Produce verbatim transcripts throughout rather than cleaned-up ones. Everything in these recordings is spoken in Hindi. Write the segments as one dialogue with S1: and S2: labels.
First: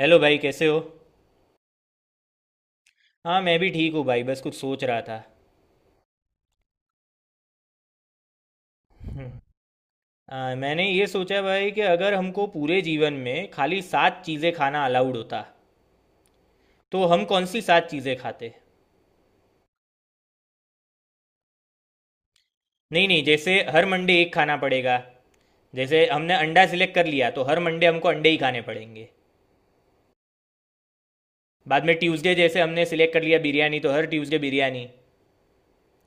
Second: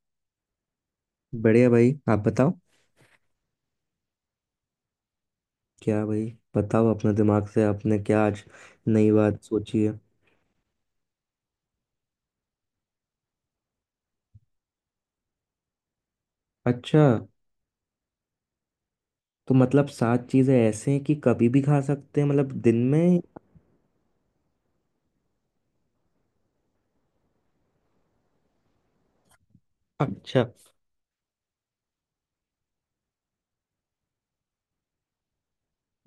S1: हेलो भाई, कैसे हो?
S2: बढ़िया भाई। आप बताओ।
S1: हाँ, मैं भी ठीक हूँ भाई, बस कुछ सोच रहा था।
S2: क्या भाई? बताओ, अपने दिमाग से आपने क्या आज नई बात सोची है?
S1: आ, मैंने ये सोचा भाई कि अगर हमको पूरे जीवन में खाली सात चीज़ें खाना अलाउड होता
S2: अच्छा।
S1: तो हम कौन सी सात चीज़ें खाते?
S2: तो मतलब सात चीजें ऐसे हैं कि कभी भी खा सकते हैं, मतलब दिन
S1: नहीं,
S2: में?
S1: नहीं, जैसे हर मंडे एक खाना पड़ेगा। जैसे हमने अंडा सिलेक्ट कर लिया तो हर मंडे हमको अंडे ही खाने पड़ेंगे।
S2: अच्छा।
S1: बाद में ट्यूसडे जैसे हमने सिलेक्ट कर लिया बिरयानी तो हर ट्यूसडे बिरयानी।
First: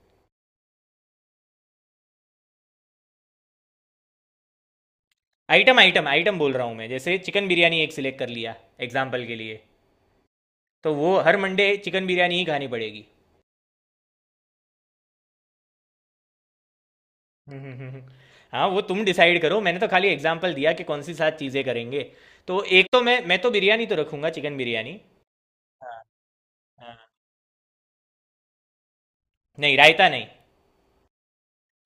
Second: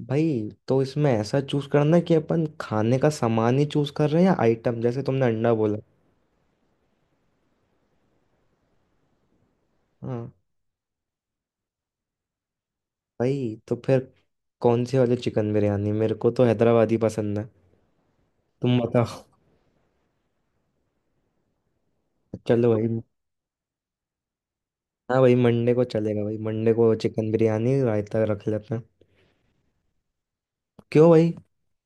S2: भाई तो इसमें ऐसा चूज करना है कि अपन खाने का सामान ही चूज कर रहे हैं या आइटम, जैसे तुमने अंडा बोला?
S1: आइटम आइटम आइटम बोल रहा हूँ मैं, जैसे चिकन बिरयानी एक सिलेक्ट कर लिया एग्जाम्पल के लिए।
S2: हाँ।
S1: तो वो हर मंडे चिकन बिरयानी ही खानी पड़ेगी।
S2: भाई तो फिर कौन सी वाली चिकन बिरयानी? मेरे को तो हैदराबादी पसंद है।
S1: हम्म, हम्म, हम्म। हाँ,
S2: तुम
S1: वो तुम
S2: बताओ।
S1: डिसाइड करो, मैंने तो खाली एग्जांपल दिया कि कौन सी सात चीज़ें करेंगे। तो
S2: चलो
S1: एक
S2: भाई।
S1: तो मैं मैं तो बिरयानी तो रखूंगा, चिकन बिरयानी।
S2: हाँ भाई, मंडे को
S1: हाँ,
S2: चलेगा। भाई मंडे को
S1: हाँ।
S2: चिकन बिरयानी, रायता रख लेते हैं।
S1: नहीं, रायता नहीं।
S2: क्यों भाई?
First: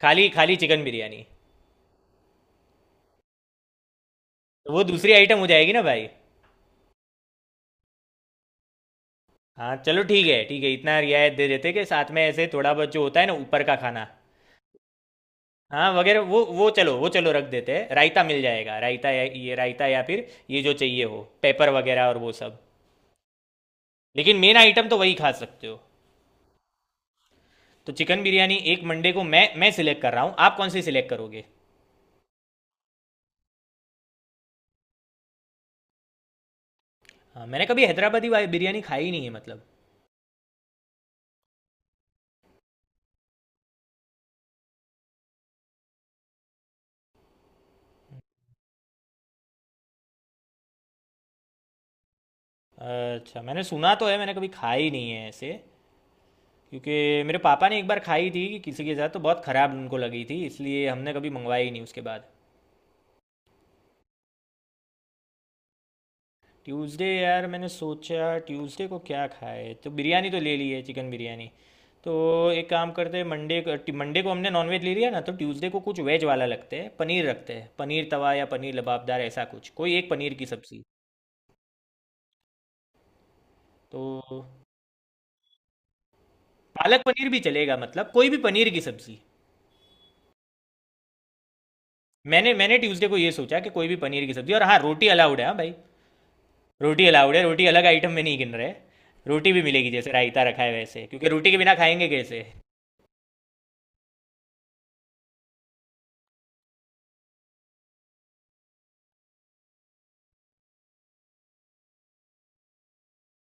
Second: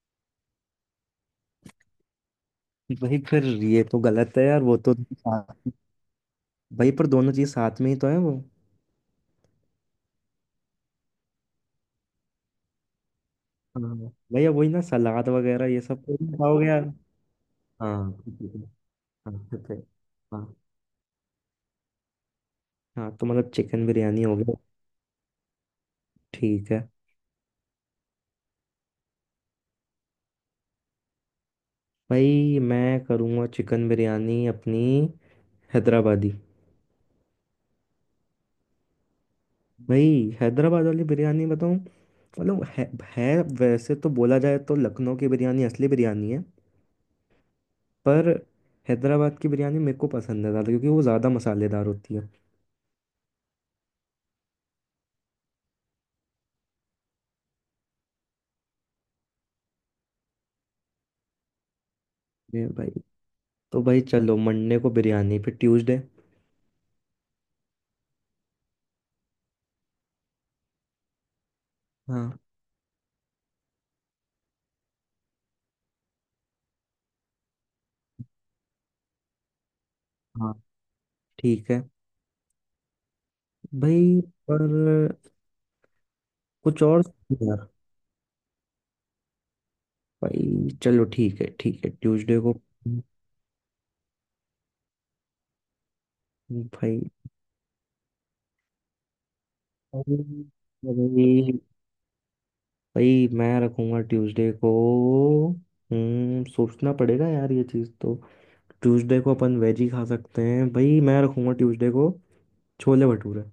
S1: खाली खाली चिकन बिरयानी।
S2: भाई फिर ये तो गलत है यार,
S1: तो
S2: वो
S1: वो
S2: तो
S1: दूसरी आइटम हो
S2: साथ।
S1: जाएगी ना भाई।
S2: भाई पर दोनों चीज साथ में ही तो है वो।
S1: हाँ चलो, ठीक है, ठीक है, इतना रियायत दे देते कि साथ में ऐसे थोड़ा बहुत जो होता है ना ऊपर का
S2: हाँ।
S1: खाना।
S2: भैया वही ना, सलाद वगैरह ये
S1: हाँ,
S2: सब तो
S1: वगैरह
S2: नहीं
S1: वो
S2: खाओगे
S1: वो
S2: यार?
S1: चलो, वो चलो रख देते हैं,
S2: हाँ
S1: रायता
S2: ठीक
S1: मिल
S2: है, ठीक है।
S1: जाएगा, रायता या
S2: हाँ
S1: ये
S2: ठीक है।
S1: रायता, या फिर
S2: हाँ।
S1: ये जो चाहिए हो, पेपर वगैरह और वो सब।
S2: हाँ तो मतलब चिकन बिरयानी हो
S1: लेकिन
S2: गया।
S1: मेन आइटम तो वही खा सकते हो।
S2: ठीक है।
S1: तो चिकन बिरयानी एक मंडे को मैं मैं सिलेक्ट कर रहा हूँ, आप कौन सी सिलेक्ट करोगे?
S2: भाई मैं करूँगा चिकन बिरयानी अपनी हैदराबादी।
S1: हाँ, मैंने कभी हैदराबादी वाली बिरयानी खाई नहीं है मतलब।
S2: भाई हैदराबाद वाली बिरयानी बताऊँ? मतलब है, है वैसे तो बोला जाए तो लखनऊ की बिरयानी असली बिरयानी है। पर हैदराबाद की बिरयानी मेरे को पसंद है ज़्यादा, क्योंकि वो ज़्यादा मसालेदार होती है।
S1: अच्छा, मैंने सुना तो है, मैंने कभी खाई नहीं है ऐसे, क्योंकि मेरे पापा ने एक बार खाई थी कि किसी के साथ, तो बहुत ख़राब उनको लगी थी, इसलिए हमने कभी मंगवाई ही नहीं उसके बाद।
S2: ये भाई। तो भाई चलो, मंडे को बिरयानी। फिर ट्यूसडे?
S1: ट्यूसडे यार, मैंने सोचा ट्यूसडे को क्या खाए, तो बिरयानी तो ले ली है चिकन बिरयानी। तो
S2: हाँ।
S1: एक काम करते हैं मंडे को मंडे को हमने नॉनवेज ले लिया ना, तो ट्यूसडे को कुछ वेज वाला लगते हैं, पनीर रखते हैं, पनीर तवा या पनीर लबाबदार, ऐसा कुछ, कोई एक पनीर की
S2: हाँ
S1: सब्ज़ी।
S2: ठीक है।
S1: तो
S2: भाई पर कुछ और?
S1: पालक पनीर भी
S2: यार।
S1: चलेगा, मतलब कोई भी पनीर की सब्जी।
S2: भाई चलो ठीक है, ठीक है ट्यूसडे
S1: मैंने
S2: को।
S1: मैंने ट्यूसडे को ये सोचा कि कोई भी पनीर की सब्जी, और हाँ, रोटी अलाउड है, हाँ भाई।
S2: भाई
S1: रोटी अलाउड है, रोटी अलग आइटम में नहीं गिन रहे। रोटी भी मिलेगी जैसे रायता रखा है वैसे, क्योंकि रोटी
S2: भाई
S1: के बिना खाएंगे कैसे?
S2: भाई मैं रखूंगा ट्यूसडे को। हम्म सोचना पड़ेगा यार ये चीज़ तो। ट्यूसडे को अपन वेज ही खा सकते हैं। भाई मैं रखूंगा ट्यूसडे को। छोले भटूरे।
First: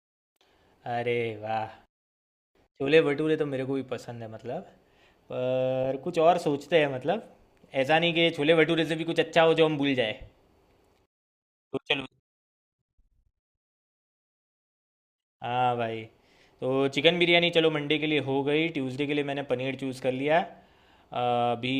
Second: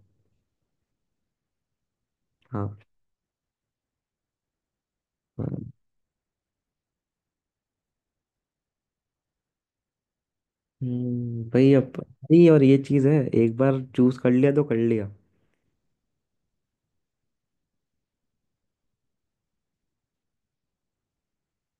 S1: अरे, वाह।
S2: हाँ।
S1: छोले भटूरे तो मेरे को भी पसंद है मतलब।
S2: हाँ।
S1: पर कुछ और सोचते हैं मतलब। ऐसा नहीं कि छोले भटूरे से भी कुछ अच्छा हो जो हम भूल जाए।
S2: हम्म, भाई
S1: तो
S2: अब
S1: चलो,
S2: भाई और ये चीज़ है। एक बार चूज कर लिया तो कर लिया।
S1: हाँ भाई। तो चिकन बिरयानी चलो मंडे के लिए हो गई, ट्यूसडे के लिए मैंने पनीर चूज़ कर लिया अ, अभी।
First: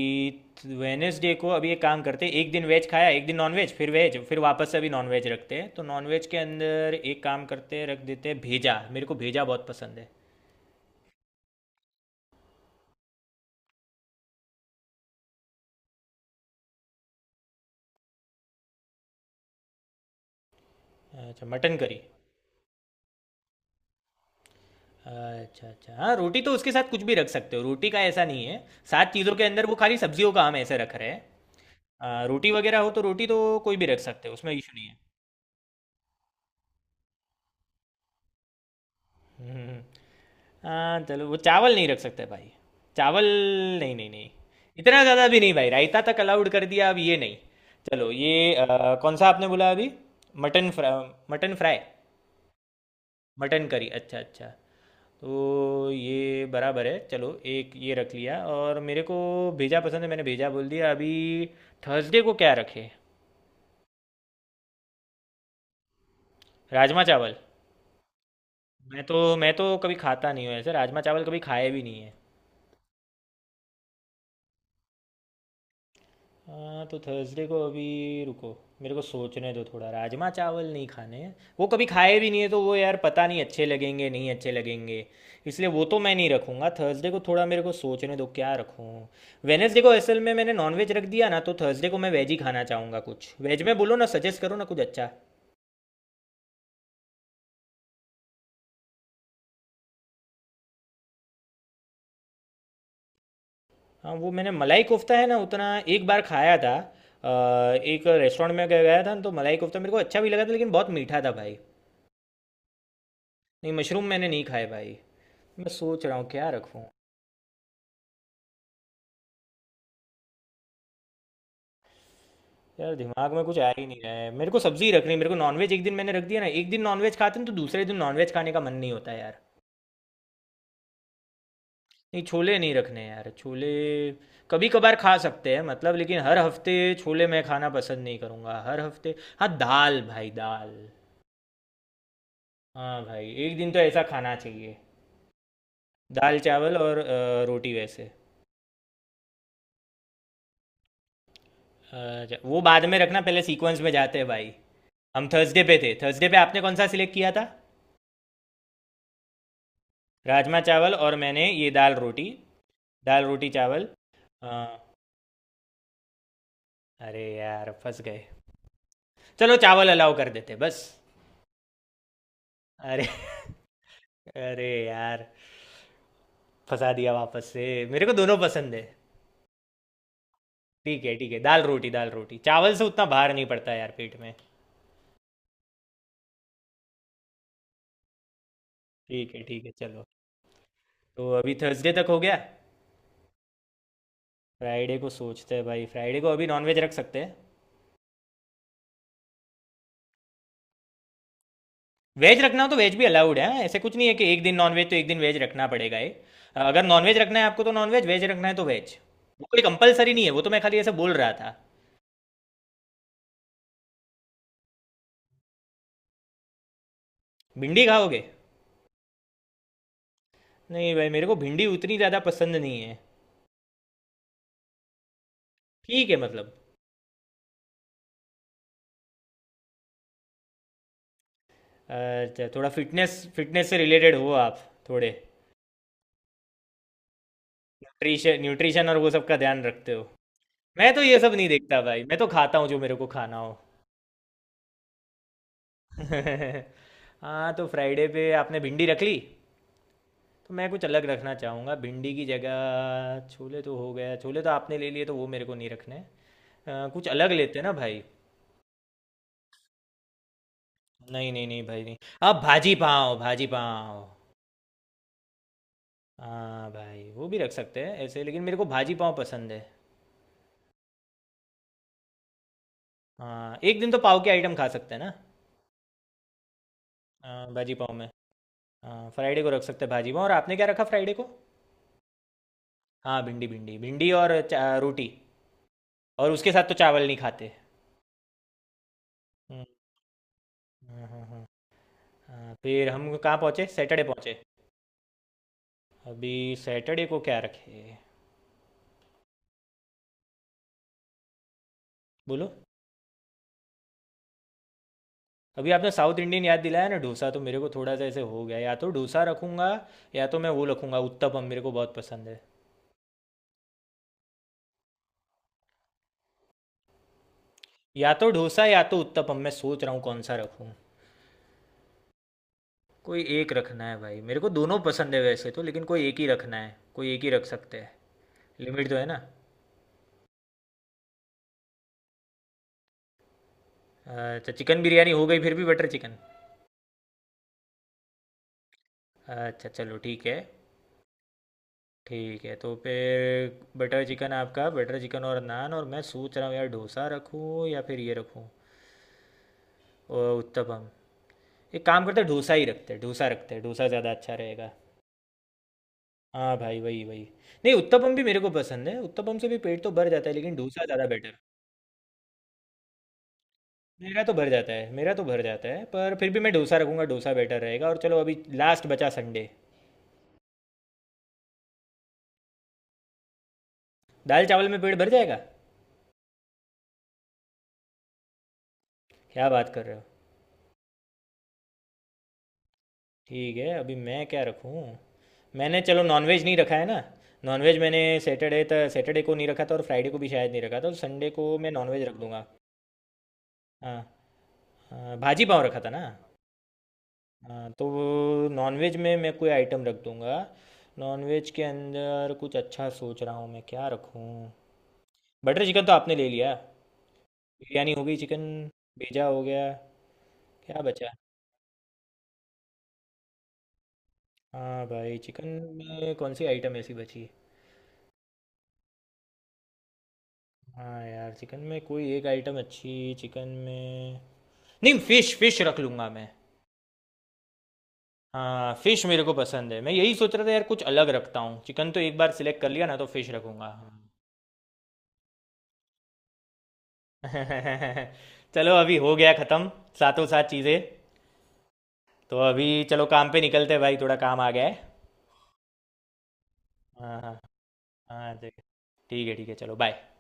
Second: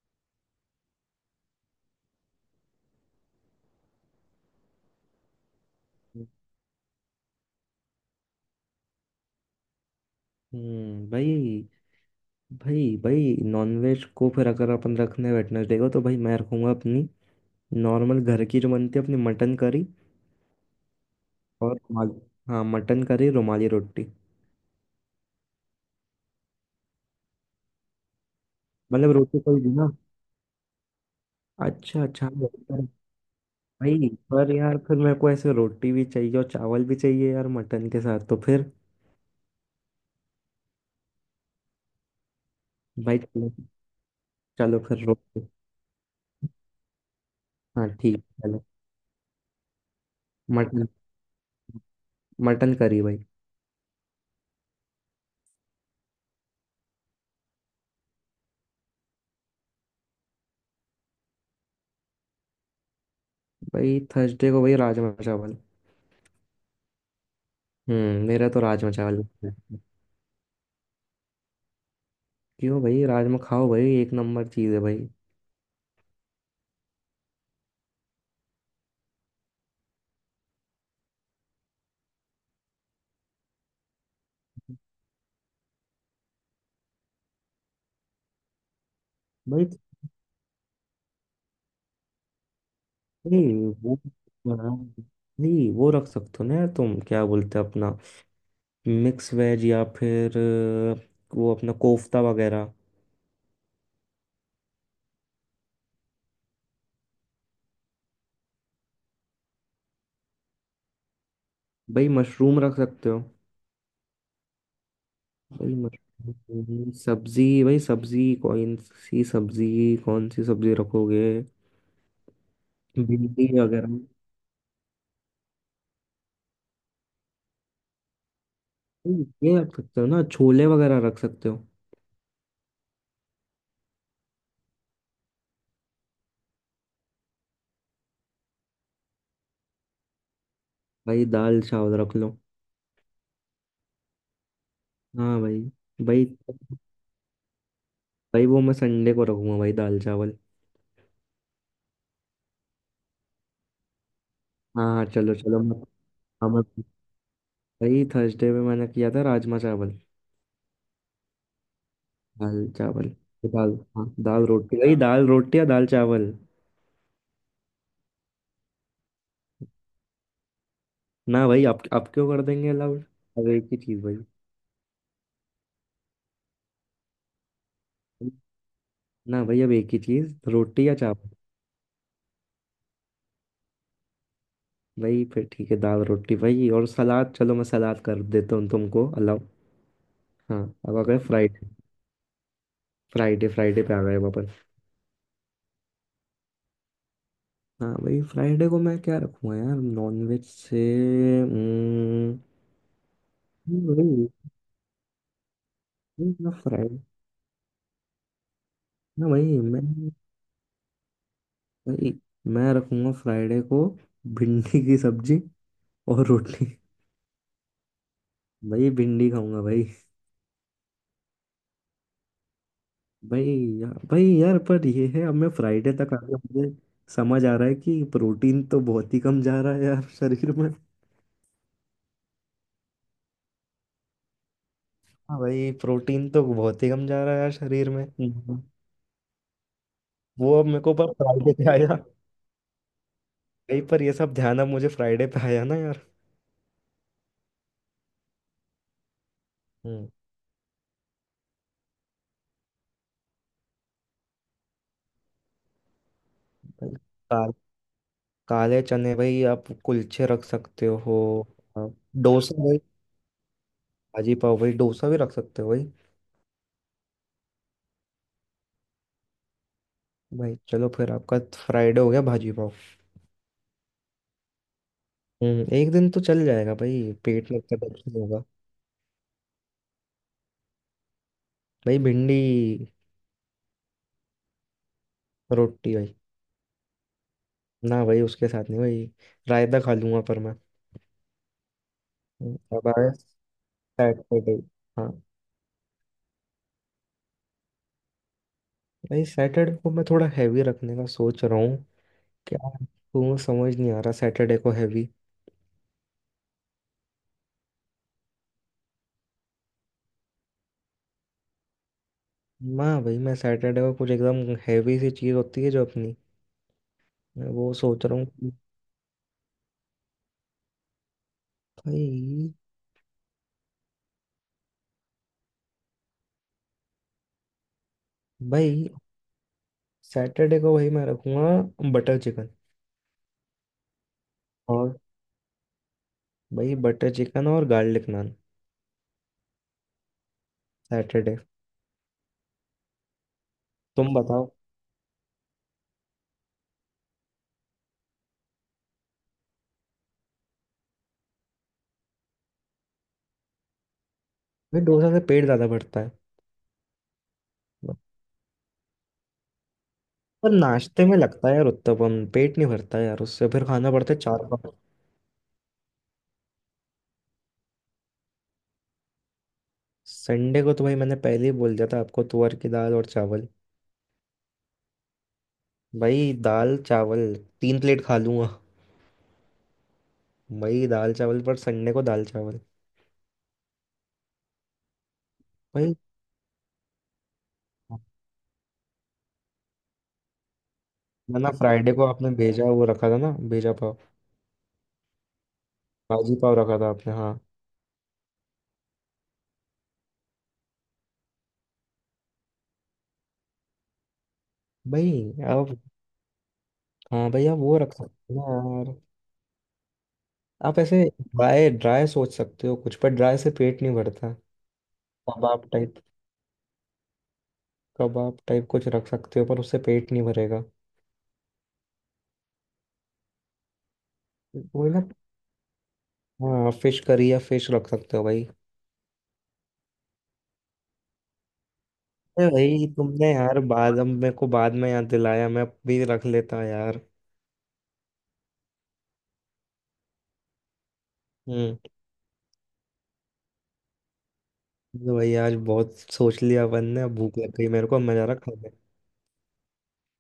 S1: वेनेसडे को अभी एक काम करते हैं, एक दिन वेज खाया, एक दिन नॉन वेज, फिर वेज, फिर वापस से अभी नॉन वेज रखते हैं। तो नॉन वेज के अंदर एक काम करते हैं, रख देते हैं भेजा, मेरे को भेजा बहुत पसंद है।
S2: हम्म भाई। भाई भाई नॉनवेज को फिर अगर अपन रखने वेटनेसडे को, तो भाई मैं रखूंगा अपनी नॉर्मल घर की जो बनती है अपनी मटन करी
S1: अच्छा,
S2: और
S1: मटन करी।
S2: रुमाली। हाँ मटन करी रुमाली रोटी।
S1: अच्छा अच्छा, हाँ रोटी तो उसके साथ कुछ भी रख सकते हो, रोटी का ऐसा नहीं है।
S2: मतलब
S1: सात चीज़ों
S2: रोटी
S1: के
S2: कोई
S1: अंदर
S2: भी
S1: वो
S2: ना?
S1: खाली सब्जियों का हम ऐसे रख रहे हैं।
S2: अच्छा
S1: अ,
S2: अच्छा, हाँ।
S1: रोटी वगैरह
S2: पर।
S1: हो तो रोटी तो कोई भी रख
S2: भाई
S1: सकते हो,
S2: पर
S1: उसमें इशू
S2: यार,
S1: नहीं
S2: फिर
S1: है।
S2: मेरे को ऐसे रोटी भी चाहिए और चावल भी चाहिए यार मटन के साथ, तो फिर।
S1: हम्म। हम्म। हाँ चलो, वो चावल नहीं रख सकते भाई।
S2: भाई
S1: चावल,
S2: चलो।
S1: नहीं, नहीं, नहीं।
S2: चलो
S1: इतना
S2: फिर
S1: ज़्यादा भी
S2: रोटी।
S1: नहीं भाई, रायता तक अलाउड कर दिया, अब ये नहीं।
S2: हाँ
S1: चलो
S2: ठीक है,
S1: ये
S2: चलो।
S1: अ, कौन सा आपने बोला अभी? Mutton
S2: mutton.
S1: फ्रा मटन फ्राई।
S2: मटन करी भाई।
S1: मटन करी, अच्छा अच्छा। तो ये बराबर है, चलो एक ये रख लिया। और मेरे को भेजा पसंद है, मैंने भेजा बोल दिया अभी। थर्सडे को क्या रखे?
S2: भाई थर्सडे को भाई, राजमा चावल।
S1: राजमा चावल।
S2: हम्म मेरा तो राजमा
S1: मैं तो
S2: चावल है।
S1: मैं तो कभी खाता नहीं हूँ ऐसे, राजमा चावल कभी खाए भी नहीं है।
S2: क्यों भाई? राजमा खाओ भाई, एक नंबर चीज है भाई।
S1: हाँ तो थर्सडे को अभी रुको, मेरे को सोचने दो थोड़ा, राजमा चावल नहीं खाने हैं। वो कभी खाए भी नहीं है तो वो यार पता नहीं, अच्छे लगेंगे नहीं अच्छे लगेंगे। इसलिए वो तो मैं नहीं रखूँगा थर्सडे को। थोड़ा मेरे को सोचने दो क्या रखूँ।
S2: भाई
S1: वेनेसडे को असल में मैंने नॉनवेज रख दिया ना, तो थर्सडे को मैं वेज ही खाना चाहूँगा। कुछ
S2: भाई
S1: वेज में बोलो
S2: वो।
S1: ना, सजेस्ट करो ना कुछ अच्छा।
S2: नहीं, वो रख सकते हो ना यार? तुम क्या बोलते हो अपना मिक्स वेज, या फिर अ, वो अपना कोफ्ता वगैरह।
S1: हाँ वो, मैंने मलाई कोफ्ता है ना उतना, एक बार खाया था। अ, एक रेस्टोरेंट में गया था ना, तो मलाई कोफ्ता मेरे को अच्छा भी लगा था, लेकिन बहुत मीठा था भाई।
S2: भाई मशरूम रख सकते हो?
S1: नहीं, मशरूम मैंने नहीं खाए भाई। मैं
S2: भाई
S1: सोच रहा हूँ क्या रखूँ।
S2: मशरूम सब्जी। भाई सब्जी कौन सी सब्जी कौन सी सब्जी रखोगे?
S1: यार, दिमाग में
S2: भिंडी
S1: कुछ आ ही
S2: वगैरह।
S1: नहीं रहा है, मेरे को सब्जी रखनी है, मेरे को नॉनवेज एक दिन मैंने रख दिया ना, एक दिन नॉनवेज खाते हैं तो दूसरे दिन नॉनवेज खाने का मन नहीं होता
S2: भाई,
S1: यार।
S2: ये रख सकते हो ना? छोले वगैरह रख सकते हो।
S1: नहीं, छोले नहीं रखने यार, छोले कभी कभार खा सकते हैं मतलब, लेकिन हर हफ्ते छोले मैं खाना पसंद नहीं करूँगा हर हफ्ते। हाँ दाल, भाई दाल।
S2: भाई दाल चावल रख लो।
S1: हाँ भाई, एक दिन तो ऐसा खाना चाहिए।
S2: हाँ भाई। भाई।
S1: दाल चावल और अ, रोटी वैसे।
S2: भाई वो मैं संडे को रखूंगा भाई, दाल चावल।
S1: अच्छा, वो बाद में रखना, पहले सीक्वेंस में जाते हैं भाई।
S2: हाँ हाँ,
S1: हम
S2: चलो चलो
S1: थर्सडे पे
S2: मैं।
S1: थे, थर्सडे पे आपने
S2: हम।
S1: कौन सा सिलेक्ट किया था?
S2: भाई थर्सडे में मैंने किया था राजमा चावल।
S1: राजमा चावल, और मैंने ये दाल रोटी,
S2: दाल चावल।
S1: दाल
S2: तो
S1: रोटी
S2: दाल,
S1: चावल,
S2: हाँ दाल
S1: हाँ।
S2: रोटी भाई, दाल रोटी या दाल चावल?
S1: अरे यार, फंस गए। चलो चावल अलाउ कर देते बस।
S2: ना भाई, आप आप क्यों कर देंगे अलाउड?
S1: अरे
S2: अब एक ही चीज़ भाई।
S1: अरे यार, फंसा दिया वापस से। मेरे को दोनों पसंद है।
S2: ना भाई, अब एक ही चीज़, रोटी या
S1: ठीक है,
S2: चावल।
S1: ठीक है, दाल रोटी, दाल रोटी चावल से उतना भार नहीं पड़ता यार पेट में।
S2: भाई फिर ठीक है दाल रोटी भाई, और सलाद, चलो मैं सलाद कर देता हूँ तुमको
S1: ठीक
S2: अलाउ।
S1: है, ठीक है, चलो।
S2: हाँ। अब आ गए
S1: तो अभी
S2: फ्राइडे।
S1: थर्सडे तक हो गया।
S2: फ्राइडे फ्राइडे पे आ गए वापस।
S1: फ्राइडे को सोचते हैं भाई, फ्राइडे को अभी नॉनवेज रख सकते हैं।
S2: हाँ भाई, फ्राइडे को मैं क्या रखूँगा यार नॉनवेज से?
S1: वेज रखना हो तो वेज भी अलाउड है, ऐसे
S2: नहीं
S1: कुछ नहीं है कि
S2: वही।
S1: एक दिन नॉनवेज तो एक दिन वेज रखना पड़ेगा ये।
S2: वही ना
S1: अगर
S2: फ्राइडे।
S1: नॉनवेज रखना है आपको तो नॉनवेज, वेज रखना है तो वेज।
S2: ना
S1: वो
S2: वही
S1: कोई
S2: मैं।
S1: कंपलसरी नहीं है, वो तो मैं खाली ऐसे बोल रहा था।
S2: वही मैं रखूंगा फ्राइडे को भिंडी की सब्जी और रोटी।
S1: भिंडी खाओगे?
S2: भाई भिंडी खाऊंगा भाई।
S1: नहीं भाई, मेरे को भिंडी उतनी ज़्यादा पसंद नहीं है।
S2: भाई। या, भाई यार पर ये है, अब मैं फ्राइडे
S1: ठीक
S2: तक
S1: है
S2: आ गया,
S1: मतलब।
S2: मुझे समझ आ रहा है कि प्रोटीन तो बहुत ही कम जा रहा है यार शरीर में।
S1: अच्छा, थोड़ा फिटनेस फिटनेस से रिलेटेड हो आप थोड़े,
S2: हाँ भाई प्रोटीन तो बहुत ही कम जा रहा है यार शरीर में।
S1: न्यूट्रिशन
S2: हम्म।
S1: न्यूट्रिशन और वो सब का ध्यान रखते हो?
S2: वो अब मेरे
S1: मैं
S2: को
S1: तो
S2: पर
S1: ये सब नहीं
S2: फ्राइडे पे
S1: देखता
S2: आया।
S1: भाई, मैं तो खाता हूँ जो मेरे को खाना हो।
S2: भाई पर ये सब ध्यान अब मुझे फ्राइडे पे आया ना यार।
S1: हाँ, तो फ्राइडे पे आपने भिंडी रख ली, तो
S2: हम्म
S1: मैं कुछ अलग रखना चाहूँगा भिंडी की जगह। छोले तो हो गया, छोले तो आपने ले लिए, तो वो मेरे को नहीं रखने हैं। अ, कुछ अलग
S2: भाई,
S1: लेते हैं ना भाई।
S2: काले चने भाई, आप कुलचे रख सकते हो?
S1: नहीं, नहीं, नहीं भाई,
S2: आप।
S1: नहीं। आप
S2: डोसा
S1: भाजी
S2: भाई।
S1: पाव, भाजी पाव।
S2: भाजी पाव भाई, डोसा भी रख सकते हो भाई।
S1: हाँ भाई, वो भी रख सकते हैं ऐसे, लेकिन मेरे को भाजी पाव पसंद है।
S2: भाई चलो, फिर आपका फ्राइडे हो गया भाजी पाव।
S1: हाँ, एक दिन तो पाव के आइटम खा सकते हैं ना।
S2: हम्म एक दिन तो चल जाएगा भाई, पेट
S1: हाँ, भाजी
S2: लगता है
S1: पाव
S2: कुछ
S1: में।
S2: नहीं होगा।
S1: हाँ, फ्राइडे को रख सकते हैं भाजी पाव, और आपने क्या रखा फ्राइडे को?
S2: भाई भिंडी।
S1: हाँ भिंडी, भिंडी भिंडी, और चा- रोटी।
S2: रोटी भाई।
S1: और उसके साथ तो चावल नहीं खाते।
S2: ना भाई, उसके साथ नहीं भाई।
S1: हम्म,
S2: रायता खा लूंगा पर मैं।
S1: हाँ, हाँ, हाँ। हाँ,
S2: हम्म,
S1: फिर
S2: अब आया
S1: हम कहाँ पहुँचे? सैटरडे पहुँचे।
S2: सैटरडे। हाँ।
S1: अभी सैटरडे को क्या रखे?
S2: भाई सैटरडे को मैं थोड़ा हैवी रखने का सोच रहा हूँ।
S1: बोलो।
S2: क्या? तू समझ नहीं आ रहा, सैटरडे को हैवी।
S1: अभी आपने साउथ इंडियन याद दिलाया ना डोसा, तो मेरे को थोड़ा सा ऐसे हो गया, या तो डोसा रखूँगा, या तो मैं वो रखूँगा उत्तपम, मेरे को बहुत पसंद है।
S2: माँ भाई मैं सैटरडे को कुछ एकदम हैवी सी चीज़ होती है जो अपनी, मैं वो सोच
S1: या
S2: रहा हूँ
S1: तो
S2: कि।
S1: डोसा या तो उत्तपम, मैं सोच रहा हूँ कौन सा रखूँ।
S2: भाई।
S1: कोई एक रखना है भाई, मेरे को दोनों पसंद है वैसे तो, लेकिन कोई एक ही रखना है, कोई एक ही रख सकते हैं।
S2: भाई
S1: लिमिट तो है ना।
S2: सैटरडे को भाई मैं रखूंगा बटर चिकन।
S1: अच्छा, चिकन
S2: और
S1: बिरयानी हो गई फिर भी बटर चिकन।
S2: भाई, बटर चिकन और गार्लिक नान।
S1: अच्छा चलो, ठीक है।
S2: सैटरडे।
S1: ठीक है, तो फिर बटर
S2: तुम
S1: चिकन,
S2: बताओ।
S1: आपका बटर चिकन और नान, और मैं सोच रहा हूँ यार डोसा रखूँ या फिर ये रखूँ, और उत्तपम। एक काम करते हैं डोसा ही रखते हैं, डोसा रखते हैं, डोसा ज़्यादा अच्छा रहेगा।
S2: भाई डोसा से पेट ज्यादा भरता है।
S1: हाँ भाई, वही वही। नहीं, उत्तपम भी मेरे को पसंद है, उत्तपम से भी पेट तो भर जाता है,
S2: पर
S1: लेकिन डोसा
S2: नाश्ते
S1: ज़्यादा
S2: में
S1: बेटर।
S2: लगता है यार उत्तपम पेट नहीं भरता यार, उससे फिर खाना पड़ता है
S1: मेरा तो
S2: चार
S1: भर जाता
S2: बार।
S1: है, मेरा तो भर जाता है, पर फिर भी मैं डोसा रखूंगा, डोसा बेटर रहेगा। और चलो अभी लास्ट बचा संडे।
S2: संडे को तो भाई मैंने पहले ही बोल दिया था आपको, तुअर की दाल और चावल।
S1: दाल चावल में पेट भर जाएगा?
S2: भाई दाल चावल तीन प्लेट खा लूंगा।
S1: क्या बात कर रहे हो।
S2: भाई दाल चावल, पर संडे को दाल चावल।
S1: ठीक है, अभी मैं क्या रखूँ। मैंने
S2: भाई।
S1: चलो नॉनवेज नहीं रखा है ना। नॉनवेज मैंने सैटरडे तक, सैटरडे को नहीं रखा था, और फ्राइडे को भी शायद नहीं रखा था, तो संडे को
S2: ना,
S1: मैं
S2: फ्राइडे
S1: नॉनवेज
S2: को
S1: रख
S2: आपने
S1: दूंगा।
S2: भेजा वो रखा था ना, भेजा
S1: हाँ,
S2: पाव।
S1: हाँ, भाजी पाव रखा था ना।
S2: भाजी पाव रखा था आपने, हाँ।
S1: हाँ, तो नॉनवेज में मैं कोई आइटम रख दूंगा। नॉनवेज के अंदर कुछ अच्छा सोच रहा हूँ मैं, क्या रखूँ।
S2: भाई
S1: बटर
S2: आप।
S1: चिकन तो आपने ले लिया।
S2: हाँ भाई, आप वो
S1: बिरयानी
S2: रख
S1: हो गई
S2: सकते हो
S1: चिकन।
S2: ना यार।
S1: भेजा हो गया।
S2: आप
S1: क्या
S2: ऐसे
S1: बचा?
S2: ड्राई ड्राई सोच सकते हो कुछ, पर ड्राई से पेट नहीं भरता।
S1: हाँ भाई, चिकन
S2: कबाब टाइप।
S1: में कौन सी आइटम ऐसी बची?
S2: कबाब टाइप कुछ रख सकते हो, पर उससे पेट नहीं भरेगा।
S1: हाँ यार, चिकन में कोई एक आइटम अच्छी। चिकन में।
S2: वही
S1: नहीं,
S2: ना।
S1: फिश, फिश रख लूँगा मैं।
S2: हाँ, फिश करी या फिश रख सकते हो भाई।
S1: हाँ, फिश मेरे को पसंद है, मैं यही सोच रहा था यार कुछ अलग रखता हूँ, चिकन तो एक बार
S2: अरे
S1: सिलेक्ट कर लिया
S2: भाई,
S1: ना, तो फिश
S2: तुमने यार
S1: रखूँगा,
S2: बाद
S1: हाँ।
S2: में मेरे को बाद में याद दिलाया, मैं भी रख लेता यार।
S1: चलो अभी हो गया ख़त्म। सातों सात चीज़ें।
S2: हम्म।
S1: तो अभी चलो, काम पे निकलते हैं भाई, थोड़ा काम आ गया है।
S2: तो भाई आज बहुत सोच लिया अपन ने,
S1: हाँ, हाँ।
S2: भूख लग गई मेरे को, अब मैं जा
S1: हाँ
S2: रहा
S1: ठीक।
S2: खाने।
S1: ठीक है, ठीक है, चलो बाय।